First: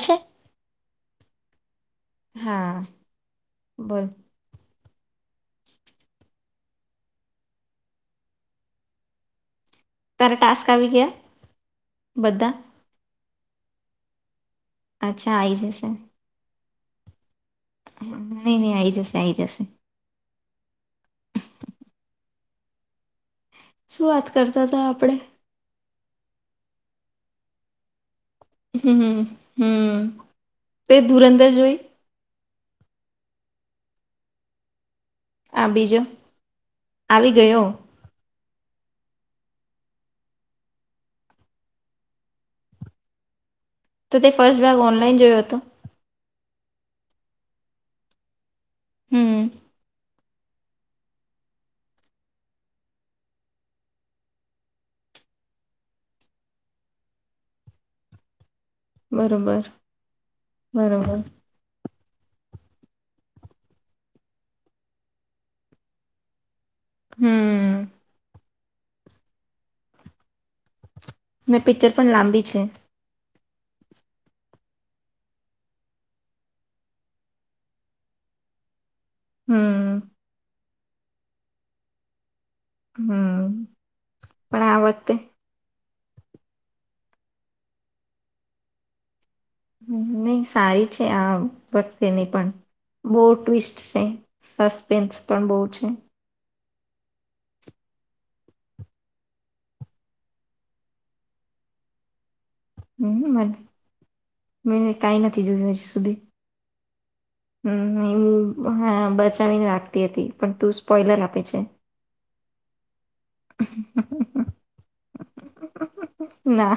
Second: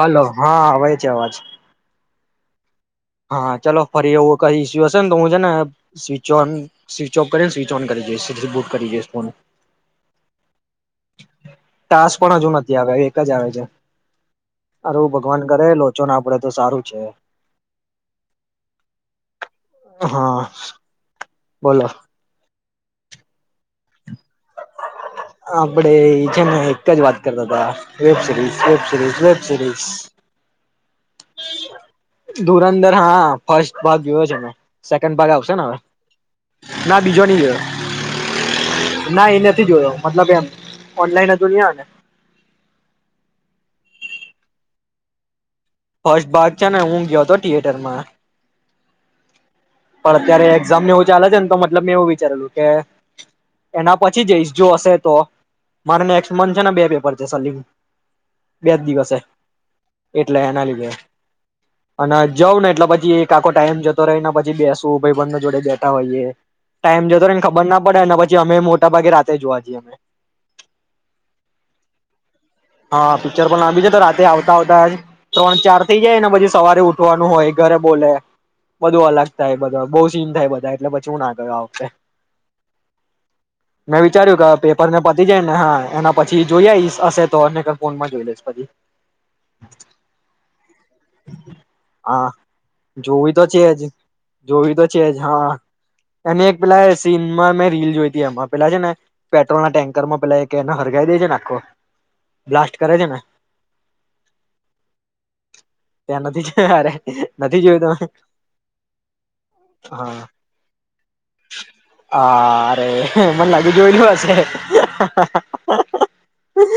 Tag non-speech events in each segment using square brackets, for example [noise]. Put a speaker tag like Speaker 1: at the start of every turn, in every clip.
Speaker 1: Hello હા આવાય છે અવાજ
Speaker 2: હા.
Speaker 1: હા ચાલલો
Speaker 2: બોલ
Speaker 1: ફરી એવું કઈ ઈસ્યુ હશે ને હું છે ને સ્વચ ઓન સ્વિચ ઓફ કરીને સ્વિચ ઓન કરીઈ બુટ કરી જઈ ફો
Speaker 2: તારા ટાસ્ક આવી ગયા બધા
Speaker 1: કજ આવે છે. સારું
Speaker 2: અચ્છા
Speaker 1: ભગવાન
Speaker 2: આવી
Speaker 1: કરે
Speaker 2: જશે
Speaker 1: લોચો ના પડે તો સારું છે.
Speaker 2: નહી નહી આ આવી જશે આઈ જશે
Speaker 1: હા બોલો
Speaker 2: શું વાત કર
Speaker 1: આપડે છે ને એક જ વાત કરતા હતા વેબ સરીઝ, વેબ સરીઝ,
Speaker 2: હમ
Speaker 1: વેબ સરીઝ
Speaker 2: હમ તે ધુરંદર જોઈ
Speaker 1: ધુરંદર હા ફસ્ટ ભાગ જોયો છે મે સેકન્ડ ભગ આવશે ને
Speaker 2: આ
Speaker 1: હવે,
Speaker 2: બીજો
Speaker 1: ના બીજો નઈ ગયો? ના, એ નથી જોયો. મતલબ એમ ઓનલાઈનજ ન હોને.
Speaker 2: તો તે ફર્સ્ટ બેગ ઓનલાઈન જોયો હતો.
Speaker 1: ફસ્ટ ભાગ છે ને, હું ગયો હતો થિયેટરમાં.
Speaker 2: હમ.
Speaker 1: પણ અત્યારે એક્ઝામ ને એવું ચાલે છે ને, તો મતલબ મેં એવું વિચારેલું કે એના પછી જ જો હશે. તો મારે નેકસ્ટ મંથ છે. બે પેપર છે. બેજ દિવસે,
Speaker 2: બરોબર
Speaker 1: એટલે એના લીધે.
Speaker 2: બરોબર
Speaker 1: અને જઉ ને, એટલે પછી એક આખો ટાઈમ જતો રહેને, પછી. બેસું, ભાઈ બંધ ના જોડે બેઠા હોઈએ. ટાઈમ જોતો રહે ને, ખબર
Speaker 2: હમ
Speaker 1: ના પડે. અને પછી અમે. મોટા ભાગે, રાતે જોવા જઈએ.
Speaker 2: મેં પિક્ચર પણ લાંબી. છે
Speaker 1: હા આઆ પિક્ચર પણ લાંબી જ. તો રાતે આવતા- આવતા ત્રણ- ચાર થઇ જાય ને, પછી સવારે ઉઠવાનું હોય. ઘરે બોલે. બધું અલગ થાય, બધુ
Speaker 2: હમ
Speaker 1: બહુ સીન થાય, બધાય એટલે પછી હું ના ગયો આ વખતે.
Speaker 2: હમ
Speaker 1: [unintelligible] મેં વિચાર્યું કે
Speaker 2: પણ આ
Speaker 1: પેપર ને
Speaker 2: વખતે
Speaker 1: પતી જાય ને, હા. એના પછી જોઈએ, ઈ હશે તો. તો અને કા ફોનમાં જોઈ લઈશ પછી.
Speaker 2: નહી સારી છે આ [unintelligible] તેની
Speaker 1: હા
Speaker 2: પણ બહુ
Speaker 1: જોવી તો
Speaker 2: ટ્વિસ્ટ
Speaker 1: જ
Speaker 2: છે.
Speaker 1: જોવી તો છે
Speaker 2: સસ્પેન્સ
Speaker 1: જ
Speaker 2: પણ
Speaker 1: હા
Speaker 2: બહુ છે.
Speaker 1: અને એક પેલા સીન મા મેં રીલ જોઈતી. એમાં પેલા છે ને, પેટ્રોલ ના ટેન્કરમાં પેલા એને હરગાઈ દે છેને આખો. બ્લાસ્ટ કરે છે
Speaker 2: હમ,
Speaker 1: ને
Speaker 2: મને મે કંઈ નથી જોયું હજી સુધી.
Speaker 1: ત્યાં નથી જ અરે નથી
Speaker 2: હું
Speaker 1: જોયું તમે
Speaker 2: હું બચાવીને રાખતી
Speaker 1: હા
Speaker 2: હતી, પણ તું સ્પોઈલર આપે છે.
Speaker 1: હલો [inaudible] હં મને લાગી જોયલી હશે.
Speaker 2: ના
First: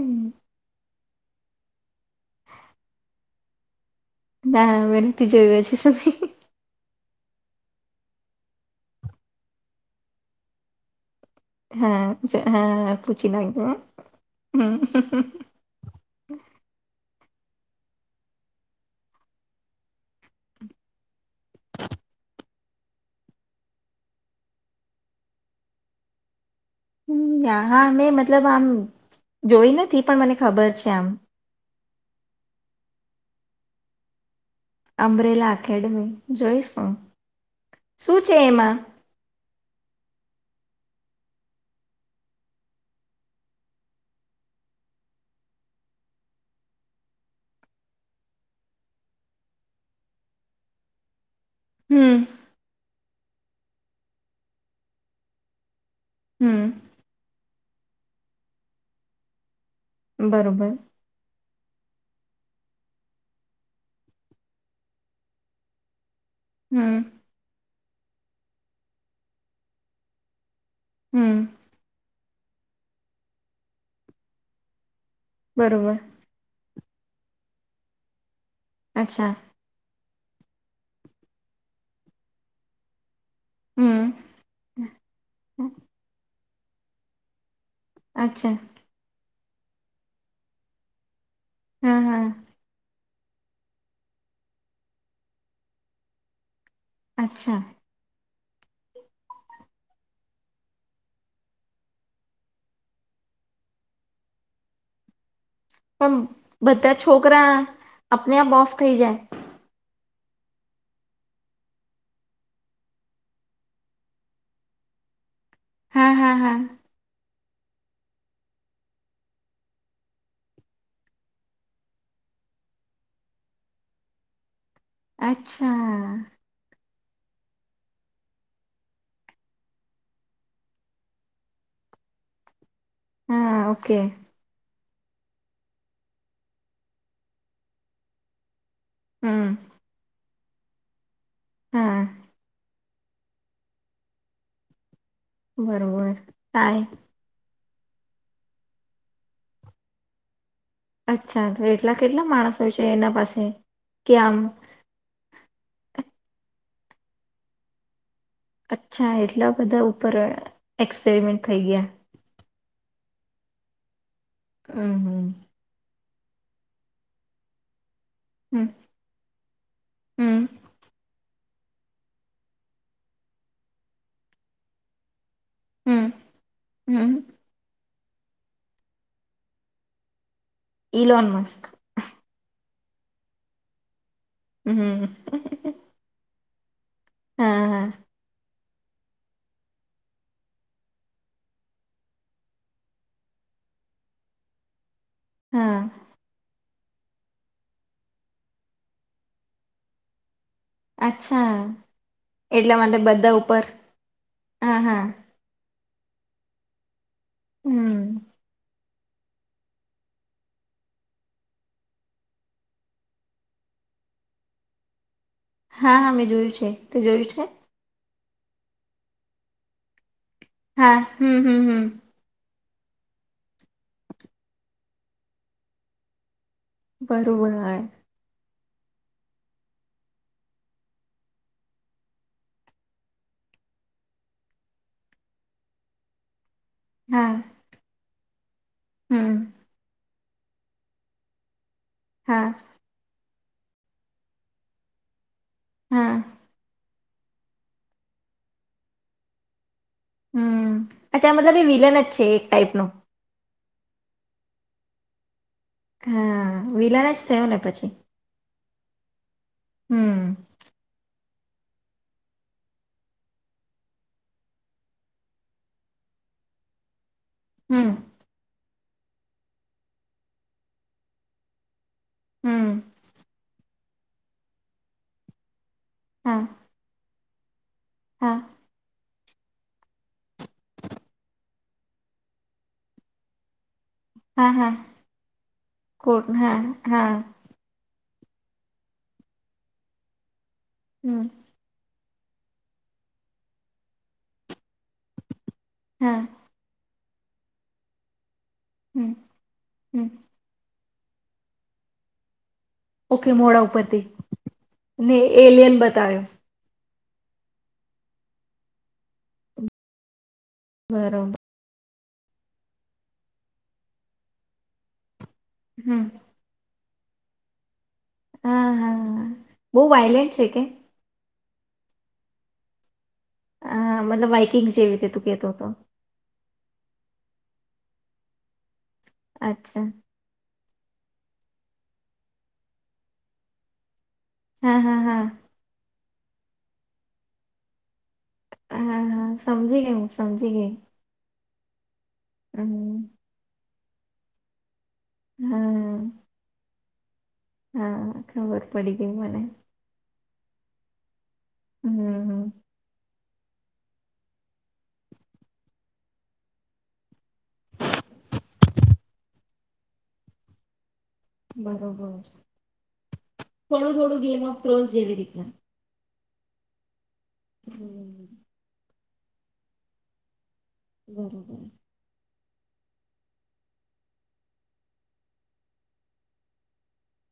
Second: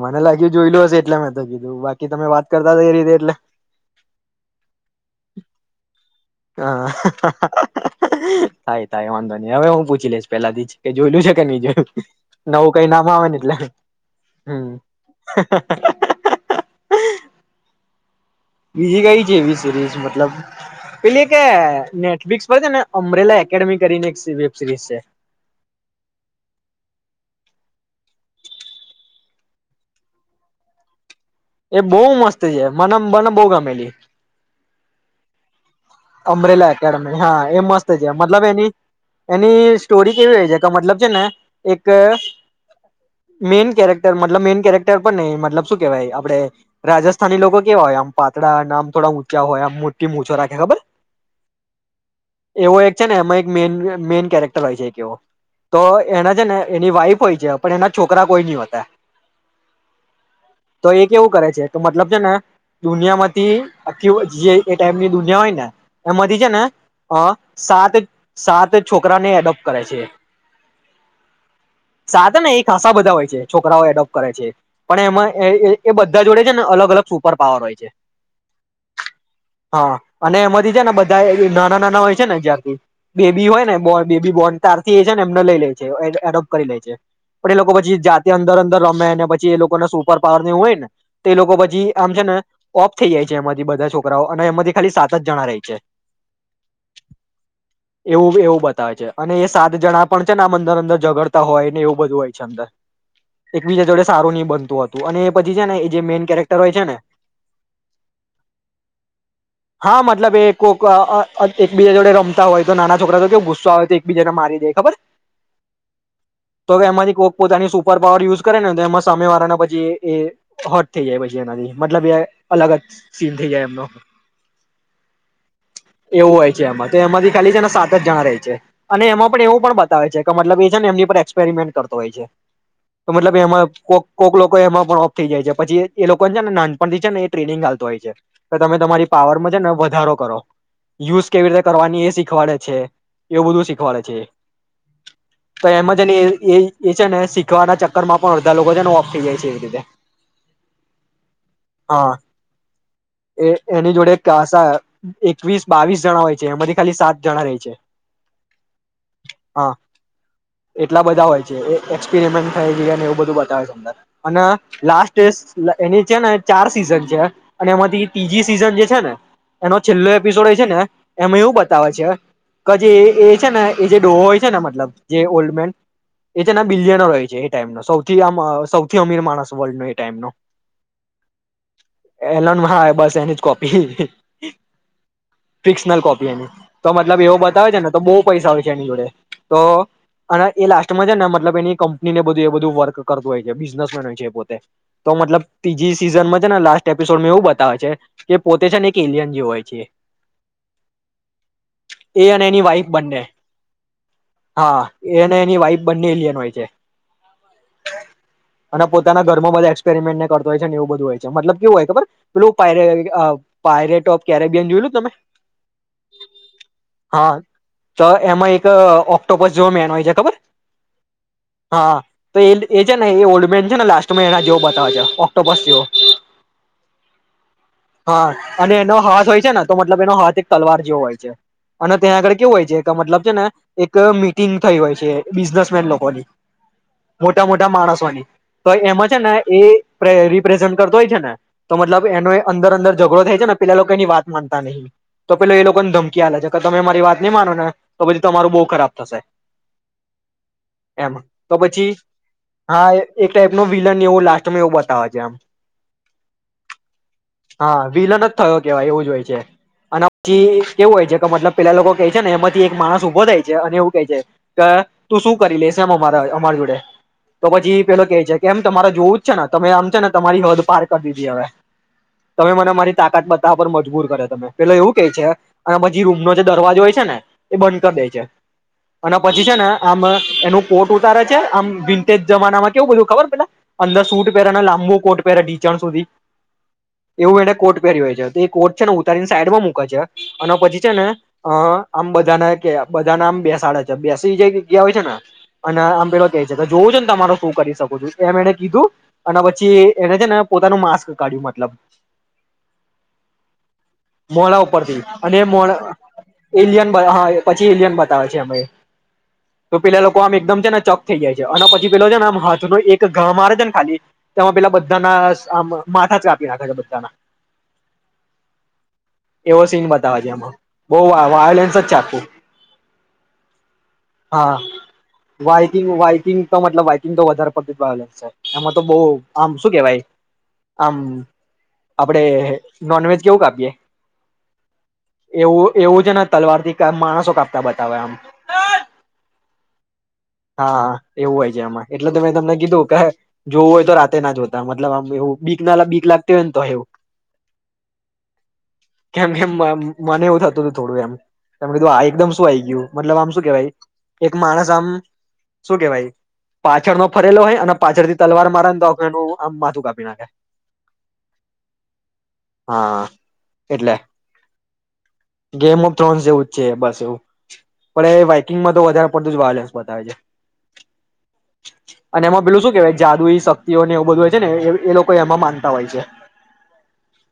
Speaker 1: મને લાગ્યું, જોયલુ હશે. એટલે મે તો કીધું. બાકી, તમે વાત કરતા એ રીતે એટલે.
Speaker 2: ના, મે નથી જોયું હજુ સુધી.
Speaker 1: હ! થાય થાય વાંધો નહી. હવે હું પૂછી લઈશ પેલાથી જ કે જોયલું છે. એ નઈ જોયુ.
Speaker 2: હા જ-
Speaker 1: નવું કઈ
Speaker 2: હા
Speaker 1: નામ
Speaker 2: પૂછી
Speaker 1: આવેને, એટલે
Speaker 2: નાખજે હો
Speaker 1: હમ. બીજી કંઈ છે એવી સિરીઝ? મતલબ, પેલી એક નેટફ્લિક્સ પર છે ને, અમ્બ્રેલા એકેડેમી કરીને વેબ સિરીઝ છે.
Speaker 2: હા, મેં મતલબ આમ જોઈ નથી, પણ મને ખબર છે. આમ
Speaker 1: એ બહુ મસ્ત છે. મને, મને બહુ ગમેલી.
Speaker 2: અમ્બ્રેલા?
Speaker 1: અમ્બ્રેલા એકેડમી, હા, એ મસ્ત છે.
Speaker 2: શું
Speaker 1: મતલબ, એની.
Speaker 2: એમાં
Speaker 1: ની સ્ટોરી કેવી હોય છે? મતલબ, છે ને એક મેઈન કેરેક્ટર. મતલબ, મેઈન કેરેક્ટર પણ નહીં. મતલબ શું કહેવાય? આપડે રાજસ્થાની લોકો કેવા હોય, આમ પાતળા, થોડા ઊંચા હોય, આમ મોટીમુછો રાખે, ખબર?
Speaker 2: હમ.
Speaker 1: એવો એક છે. ને એમાં એક મે મેઈન કેરેક્ટર હોય છે. એક એવો તો એના છે, ને
Speaker 2: હમ
Speaker 1: એની વાઈફ હોય છે. પણ એના છોકરા કોઈ નહી હોતા.
Speaker 2: બરોબર
Speaker 1: [unintelligible] તો એ કેવું કરે છે. તો મતલબ છે. ને દુનિયામાંથી, આખી જે એ ટાઈપની દુનિયા હોય ને એ માથી છે ને,
Speaker 2: હમ
Speaker 1: અ સાત સાત છોકરાને એડોપ્ટ કરે છે.
Speaker 2: હમ્મ,
Speaker 1: સાત નય એ ખાસા બધા હોય છે. છોકરાઓ એડોપ્ટ કરે છે. પણ એમાં એ
Speaker 2: બરોબર
Speaker 1: બધા જોડે છે, ને અલગ અલગ. સુપર પાવર હોય છે.
Speaker 2: અચ્છા
Speaker 1: હા, અને [unintelligible] ને બધા એ નાના નાના હોય છે ને જ્યારથી બેબી હોયને, બો
Speaker 2: હમ
Speaker 1: બેબી બોર્ન તારથી એ છે ને એમને લઈ લે છે, એ એડો કરી લે છે. આપેડી લોકો પછી જાતે
Speaker 2: અચ્છા
Speaker 1: અંદર અંદર રમે અને પછી જે એ લોકો ને સુપર પાવર ને એવું હોય ને તે લોકો પછી
Speaker 2: હા
Speaker 1: આમ છે,
Speaker 2: હા
Speaker 1: ને ઓ થઈ જાય છે એમાંથી બધા છોકરાઓ, અને એમાંથી ખાલી સાત જ જણા રે. છે.
Speaker 2: અચ્છા.
Speaker 1: એવું એવું બતાવે છે, અને એ સાત જણા પણ છે ને આ અંદર અંદર ઝગડતા હોય, ને એવું બધું હોય છે અંદર, એકબીજા જોડે સારું ની બનતું હતું અને પછી છે ને એ જે
Speaker 2: પણ
Speaker 1: મેઈન કેરેક્ટર હોય છે ને
Speaker 2: બધા છોકરા આપને આપ ઓફ થઈ જાય?
Speaker 1: હા મતલબ એક કોક અ અ એકબીજા જોડે રમતા હોય તો નાના છોકરા તો કેવું ગુસ્સા આવે તો એકબીજાને મારી દે ખબર?
Speaker 2: હા હા હા
Speaker 1: તો વે એમારી કોક પોતાની સુપર પાવર યુઝ કરે ને, તો એમાં સામે વાળાના પછી એ હોટ થઈ જાય પછી, એનાથી મતલબ એ અલગ જ સીન થઈ જાય એમનો.
Speaker 2: અચ્છા
Speaker 1: એવું હોય છે એમાંર. તો એમાંથી ખાલી છે ના સાત જણા રહે છે. અને એમાં પણ એવું પણ બતાવે છે, કે મતલબ એ છે ને એમની પર એક્સપેરિમેન્ટ કરતો હોય છે. તો મતલબ
Speaker 2: હા
Speaker 1: એમાં
Speaker 2: ઓકે
Speaker 1: કોક કોક લોકો એમાં પણ ઓફ થઈ જાય છે, પછી એ લોકો છે ને નાનપણથી છે ને એ ટ્રેનિંગ આલતો હોય છે. ત તમે તમારી પાવરમાં
Speaker 2: હમ
Speaker 1: છે ને વધારો કરો. યુઝ કેવી રીતે
Speaker 2: હા
Speaker 1: કરવાની એ શીખવાડે છે. એવું બધું શીખવાડે છે. તો એમ જ
Speaker 2: બરોબર
Speaker 1: એને એ
Speaker 2: થાય
Speaker 1: એ છે એ સિ [unintelligible] ચક્કર માં પણ અડધા લોકો તેને ઓફ થઇ જાય છે એવી રીતે.
Speaker 2: અચ્છા, તો એટલા
Speaker 1: હા
Speaker 2: કેટલા માણસો છે એના પાસે
Speaker 1: એ એની
Speaker 2: કે
Speaker 1: જોડે
Speaker 2: આમ?
Speaker 1: કાસા એકવીસ, બાવીસ જણા હોય છે, એમાંથી ખાલી સાત જણા રે છે.
Speaker 2: અચ્છા એટલા
Speaker 1: હા
Speaker 2: બધા ઉપર એક્સપેરિમેન્ટ થઈ ગયા?
Speaker 1: બિરિયાની એવું બધું બતાવે છે અંદર. અને લાસ્ટ
Speaker 2: હમ
Speaker 1: એસ એની છે ને ચાર સીઝન છે, અને એમાંથી તીજી
Speaker 2: હમ હમ
Speaker 1: સીઝન જે છે ને, એનો પલો એપિસોડ
Speaker 2: હમ
Speaker 1: હોઈ છે ને એમાં એવું બતાવે છે ક જે એ છે ને એ જે ડોહો હોય છે ને મતલબ જે ઓલ્ડ મેન
Speaker 2: હમ
Speaker 1: એ તેના બિલિયનોર
Speaker 2: હમ
Speaker 1: છે ટાઈમ નો સૌ થી આમ સૌથી અમીર માણસ વર્લ્ડ નો એ ટાઈમ નો.
Speaker 2: Elon Musk.
Speaker 1: એલન હા બસ એની જ કોપી.
Speaker 2: હમ
Speaker 1: ફિક્શનલ કોપી એની. તો મતલબ એવું
Speaker 2: હા
Speaker 1: બતાવે
Speaker 2: હા
Speaker 1: ને તો બહુ પૈસા [unintelligible] એની જોડે, તો અને એ લાસ્ટમાં છે ને મતલબ એની કંપનીને એ બધું એ બધું વર્ક કરતું હોય છે બિઝનેસમેન હોય છે એ પોતે. તો મતલબ
Speaker 2: હા
Speaker 1: તીજી સિઝનમાં છે ને લાસ્ટ એપિસોડમાં એવું બતાવે છે કે પોતે છે ને એક એલિયન [unintelligible] હોય છે
Speaker 2: અચ્છા.
Speaker 1: એ અને એની
Speaker 2: એટલા
Speaker 1: વાઈફ
Speaker 2: માટે
Speaker 1: બંને
Speaker 2: બધા ઉપર, હા, હા.
Speaker 1: એ અને એની વાઈફ બંને એલિયન હોય છે.
Speaker 2: હમ્મ.
Speaker 1: અને પોતાના ઘરમાં બધા એક્પેરિમેન્ટ ને કરતો હોય છે એવું બધું હોય છે. મતલબ કેવું હોય ખબર, પેલું પાએરે અહ પાયરેટો ક્યારે ગેન જોયેલું તમે?
Speaker 2: હા હા મેં જોયું છે. તે જોયું
Speaker 1: હા
Speaker 2: છે?
Speaker 1: તો એમાં એક અહ ઓક્ટોપસ જોવા મળ એનો હોય છે ખબર?
Speaker 2: હા હમ્મ, હમ્મ, હમ્મ.
Speaker 1: હા તો એ એ છે ને એ ઓલ્ડ મેન છે ને લાસ્ટ મે એના જેવો બતાવે છે ઓક્ટોપશ જેવો.
Speaker 2: બરોબર આએ.
Speaker 1: હા અને એનો જોય છે ને તો મતલબ એનો હાથ એક તલવાર જેવો હોય છે. અને ત્યાં આગળ કેવું હોય છે કે મતલબ છે ને એક મીટિંગ થઈ હોય છે બિઝનેસમેન લોકોની. મોટા મોટા માણસોની. તો એમાં છે
Speaker 2: હમ
Speaker 1: ને એ પ્રે રિપ્રેઝન્ટ કરતો હોય છે ને તો મતલબ એનો એ
Speaker 2: હા
Speaker 1: અંદર અંદર ઝઘડો થય છે ને પેલા લોકોની માનતા નહીં. તો પેલા એ લોકો ને
Speaker 2: હા
Speaker 1: ધમકી આલ છે. ક તમે મારી વાત નહીં માનો ને તો પછી તમારો બહુ ખરાબ થશે.
Speaker 2: હમ્મ,
Speaker 1: એમ
Speaker 2: અચ્છા મતલબ વિલન જ છે એક ટાઈપનો?
Speaker 1: નો વિલન એવું લાસ્ટમાં એવું બતાવે છે આમ.
Speaker 2: હા, વિલાન જ થયો ને પછી.
Speaker 1: કેવા એવું જ હોય. [unintelligible] અન
Speaker 2: હમ
Speaker 1: પછી કેવું હોય છે. મતલબ પેલા લોકો કે છે ને એમાંથી એક માણસ ઉભો થાય છે અને એવું કેહે છે કે તું શું કરી લેસ અમ અમારા જોડે. તો પછી એ
Speaker 2: હમ
Speaker 1: પેલો કે છે કે એમ તમારે જોવું જ છે ને તમે આમ છે ને તમારી હદ પાર કરી દીધી હવે. તમે
Speaker 2: હમ
Speaker 1: મને મારી તાકાત બતાવવા પર મ એટલે એવું કે છે. અને પછી રૂમનો
Speaker 2: હા
Speaker 1: જે દરવાજો હોય છે ને. એ બંધ કર દે છે.
Speaker 2: હા
Speaker 1: અને પછી છે ને આમ એનું કોટ ઉતારે છે આમ વિન્ટેજ જમાનામાં કેવું બધું ખબર પેલા અંદર સૂટ પહેરે
Speaker 2: હા
Speaker 1: ને
Speaker 2: હા
Speaker 1: લાંબો કોટ પહેરે ઢીંચણ સુધી
Speaker 2: કોટ હા હા
Speaker 1: એવું એને કોટ પહેર્યું એને. જયાર થી એ કોચ છેને તારી સાઈડમાં મુક છ અને પછી છે ને
Speaker 2: હમ
Speaker 1: અ આમ બધાને કે બધાને આમ બેસાડે છે બેસી જે જગ્યા હોય છે ને અને
Speaker 2: હા
Speaker 1: આંબેલો કે છે તાર જોવું છે ને. તમારો શું કરી શકો છો એમ એણે કીધું
Speaker 2: હમ
Speaker 1: અને પછી
Speaker 2: હમ
Speaker 1: એને છે ને પોતાનું માં [unintelligible] [unintelligible] મતલબ
Speaker 2: ઓકે મોડા ઉ
Speaker 1: મોડા ઉપર થી અને મો
Speaker 2: બતાવ્યો
Speaker 1: એલયન હા એ પછી ઇલિયન બતાવે છે અ તો પેલા લોકો એકદમ છે ને ચક થઈ જાય
Speaker 2: બરોબર
Speaker 1: છે અને પછી પેલો છે ને આમ હાથ ન એક ગ મારે છે ને ખાલી તેમાં પેલા બધાના આમ
Speaker 2: હમ
Speaker 1: માથા ચા આપી નાખ [unintelligible]
Speaker 2: હા હા
Speaker 1: એવો
Speaker 2: બહુ
Speaker 1: સીન બતાવે
Speaker 2: વાયલેન્ટ છે
Speaker 1: છેમાં,
Speaker 2: કે
Speaker 1: બહુ વાયોલનસ ચાકુ
Speaker 2: હ મતલબ બાઇકિંગ જેવીતે તુંકતો તો
Speaker 1: વાઈકિંગ વાઈકિંગ તો મતલબ બાઈકિંગ તો વધારે પડતી વા છે, એમાં તો બહુ આમ શું
Speaker 2: અચ્છા
Speaker 1: કેવાય આમ, આપડે નોનવેજ કેવું કાપી યે એવું એવું જ ન તલવાર થી કા માણસો કાપતા બતાવે આમ.
Speaker 2: હા હા સમજી ગઈ હું.
Speaker 1: હા, એવું હોય. જેમાંએ. એટલે તમે તમને કીધું કે જોવું હોય તો રાતે ના જોતા મ તલબ આમ એવું બીક ના બીક લાગત હોય ને તો એવું.
Speaker 2: હા, ખબર પડી ગઈ
Speaker 1: કેમ
Speaker 2: મને.
Speaker 1: કેમ મને એવું થતું તું થોડું એમ. તમે કીધું
Speaker 2: હમ
Speaker 1: આ એકદમ શું
Speaker 2: હમ.
Speaker 1: આ આવી ગયું મતલબ આમ શું કેવાઈ. એક માણસ આમ શું કેવાય ઈ, પાછળ નો ફરેલો હોય અને પાછળ થી તલવાર મારાને તો આ ખોનું આમ માથું કાપી નાખે.
Speaker 2: બરોબર
Speaker 1: હા
Speaker 2: થોડું
Speaker 1: એટલે
Speaker 2: થોડું ગેમ ઓફ ક્રોન્સ જેવી રીતના.
Speaker 1: ગેમ ઓફ થ્રોન્સ જેવું જ છે, બસ એવું. પણ એ વાઈકિંગમાં તો વધા પડતુંજ વાયન્સ બતાવે છે.
Speaker 2: બરોબર.
Speaker 1: અને એમાં પેલું શું કેવાય જાદુઈ શક્તિઓ ને એવું બધું હોય છે ને એ લોકો એમાં માનતા હોય છે.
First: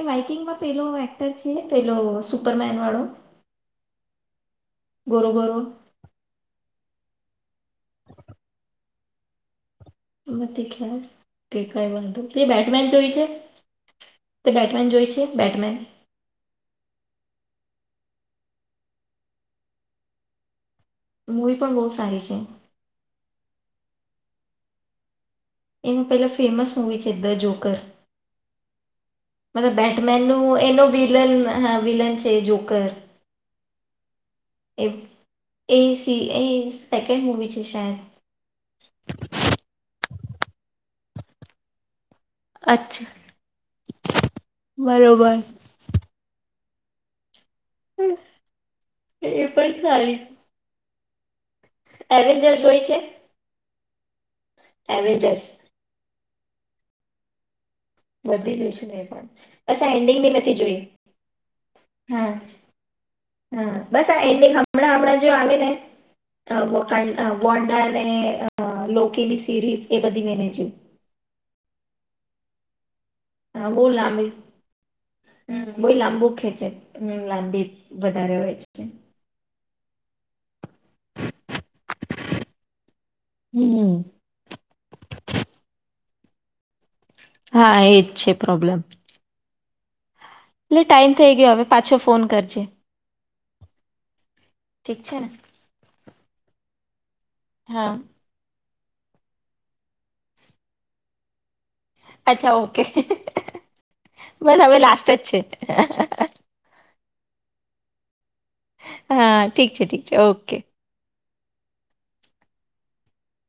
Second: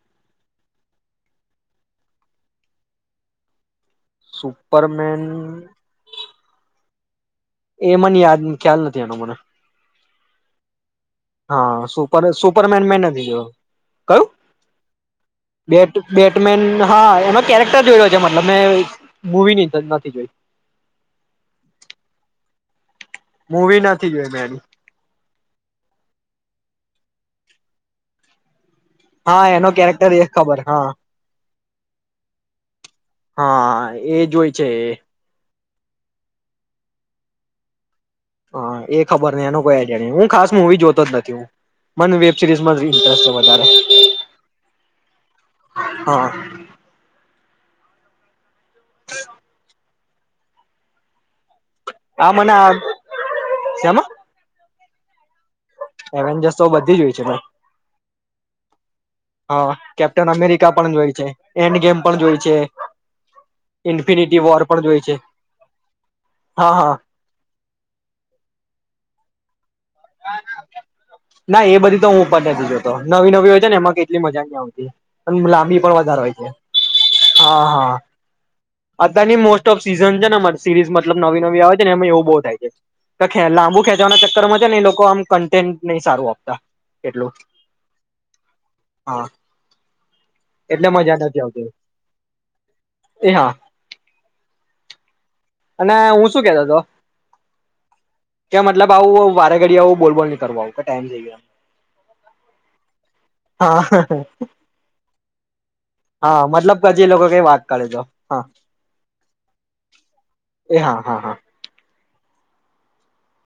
Speaker 2: એ વાઈકિંગમાં પેલો એક્ટર છે પેલો સુપરમેન વાળો
Speaker 1: સુ
Speaker 2: ગોરો ગોરો
Speaker 1: પરમેન એ મને યાદ ખ્યાલ નથી એનો મને.
Speaker 2: નથી ખ્યાલ કે
Speaker 1: હા,
Speaker 2: કઈ વાંધો તે
Speaker 1: સુપર-સુપરમેન
Speaker 2: બેટમેન
Speaker 1: મે
Speaker 2: જોઈ છે
Speaker 1: નથી જોયું. કયું?
Speaker 2: તે બેટમેન જોઈ છે બેટમેન
Speaker 1: બેટ-બેટમેન હા આયા મત કેરેક્ટર જોય રહ્યો છે, મતલબ મેં મુવી ની નથી જોઈ.
Speaker 2: મૂવી પણ બહુ સારી છે.
Speaker 1: મૂવી નથી જોઈ મૈ એની.
Speaker 2: એમ પહેલા ફેમસ મૂવી દ જોકર.
Speaker 1: હા એનો
Speaker 2: મતલબ
Speaker 1: કેરેક્ટર એ
Speaker 2: બેટમેનનું
Speaker 1: ખબર
Speaker 2: એનો
Speaker 1: હા
Speaker 2: વિલન હા વિલન છે એ જોકર.
Speaker 1: આ એ જોઈ છે એ.
Speaker 2: એ સી એ સેકન્ડ મૂવી છે શાયદ.
Speaker 1: હા એ ખબર નહીં, એનો કોઈ આઇડિયા નહીં. હું ખાસ મુવી જોતો જ નથી હું. મને વેબ સિરીઝમાં જ
Speaker 2: અચ્છા
Speaker 1: ઇન્ટરેસ્ટ છે વધારે.
Speaker 2: બરોબર.
Speaker 1: હા.
Speaker 2: એ પણ સારી એવેન્જર જોઈ છે?
Speaker 1: સામાં
Speaker 2: એવેજસ
Speaker 1: એવેન્જર્સ તો બધી જ હોય છે ભાઈ
Speaker 2: વધી ગયું છે એ પણ બસ આ
Speaker 1: કેપ્ટન
Speaker 2: એન્ડિંગી નથી
Speaker 1: અમેરિકા
Speaker 2: જોય
Speaker 1: પણ છે એન્ડ ગેમ
Speaker 2: હ
Speaker 1: પણ જોય છે
Speaker 2: હ બસ
Speaker 1: ઇન્ફિનિટી
Speaker 2: આન્ડિંગ
Speaker 1: વોર પણ
Speaker 2: હમણાં
Speaker 1: જોય છે
Speaker 2: હમણાં આવે ને
Speaker 1: હા હા
Speaker 2: વોટળાઈલ લો સીરીયસ
Speaker 1: ના એ બધી તો હું બો બધી જોઉં નવી નવી હોય છે
Speaker 2: હા
Speaker 1: ને
Speaker 2: બહુ
Speaker 1: એમાં કેટલી
Speaker 2: લાંબી
Speaker 1: મજા નહી આવતી પણ
Speaker 2: હમ,
Speaker 1: લાંબી
Speaker 2: બહુ
Speaker 1: પણ વધારે હોય
Speaker 2: લાંબુ
Speaker 1: છે.
Speaker 2: ખેંચે હમ લાંબી
Speaker 1: હા, હા,
Speaker 2: વધારે હોય છે.
Speaker 1: અત્યારની મોસ્ટ સીઝન છે ને સિરીઝ મતલબ નવી નવી આવે છે ને બોર થાય છે. તો ખે લાંબુ
Speaker 2: હમ
Speaker 1: ખેંચવાના ચક્કરમાં છે એ લોકો કન્ટેન્ટ નહી સારું આપતા. એટલું
Speaker 2: હા, એજ છે પ્રોબ્લેમ.
Speaker 1: હા
Speaker 2: લે
Speaker 1: એટલે
Speaker 2: ટાઈમ
Speaker 1: મજા
Speaker 2: થઈ
Speaker 1: નથી
Speaker 2: ગયો હવે
Speaker 1: આવતી
Speaker 2: પાછો ફોન કરજે
Speaker 1: એ હા
Speaker 2: ઠીક છે. ને
Speaker 1: અને હું શું કેતો હતો.
Speaker 2: હા,
Speaker 1: કે મતલબ આવું વારે ઘડી આવું બોલ બોલ ની કરવા આવું ટાઈમ થઈ ગયો
Speaker 2: અચ્છા ઓકે
Speaker 1: હા
Speaker 2: બસ હવે લાસ્ટ જ છે.
Speaker 1: હા મતલબ પછી એ લોકો કઈ વાત કરે જો હા
Speaker 2: હા ઠીક છે ઠીક છે, ઓકે.
Speaker 1: એ હા, હા, હા,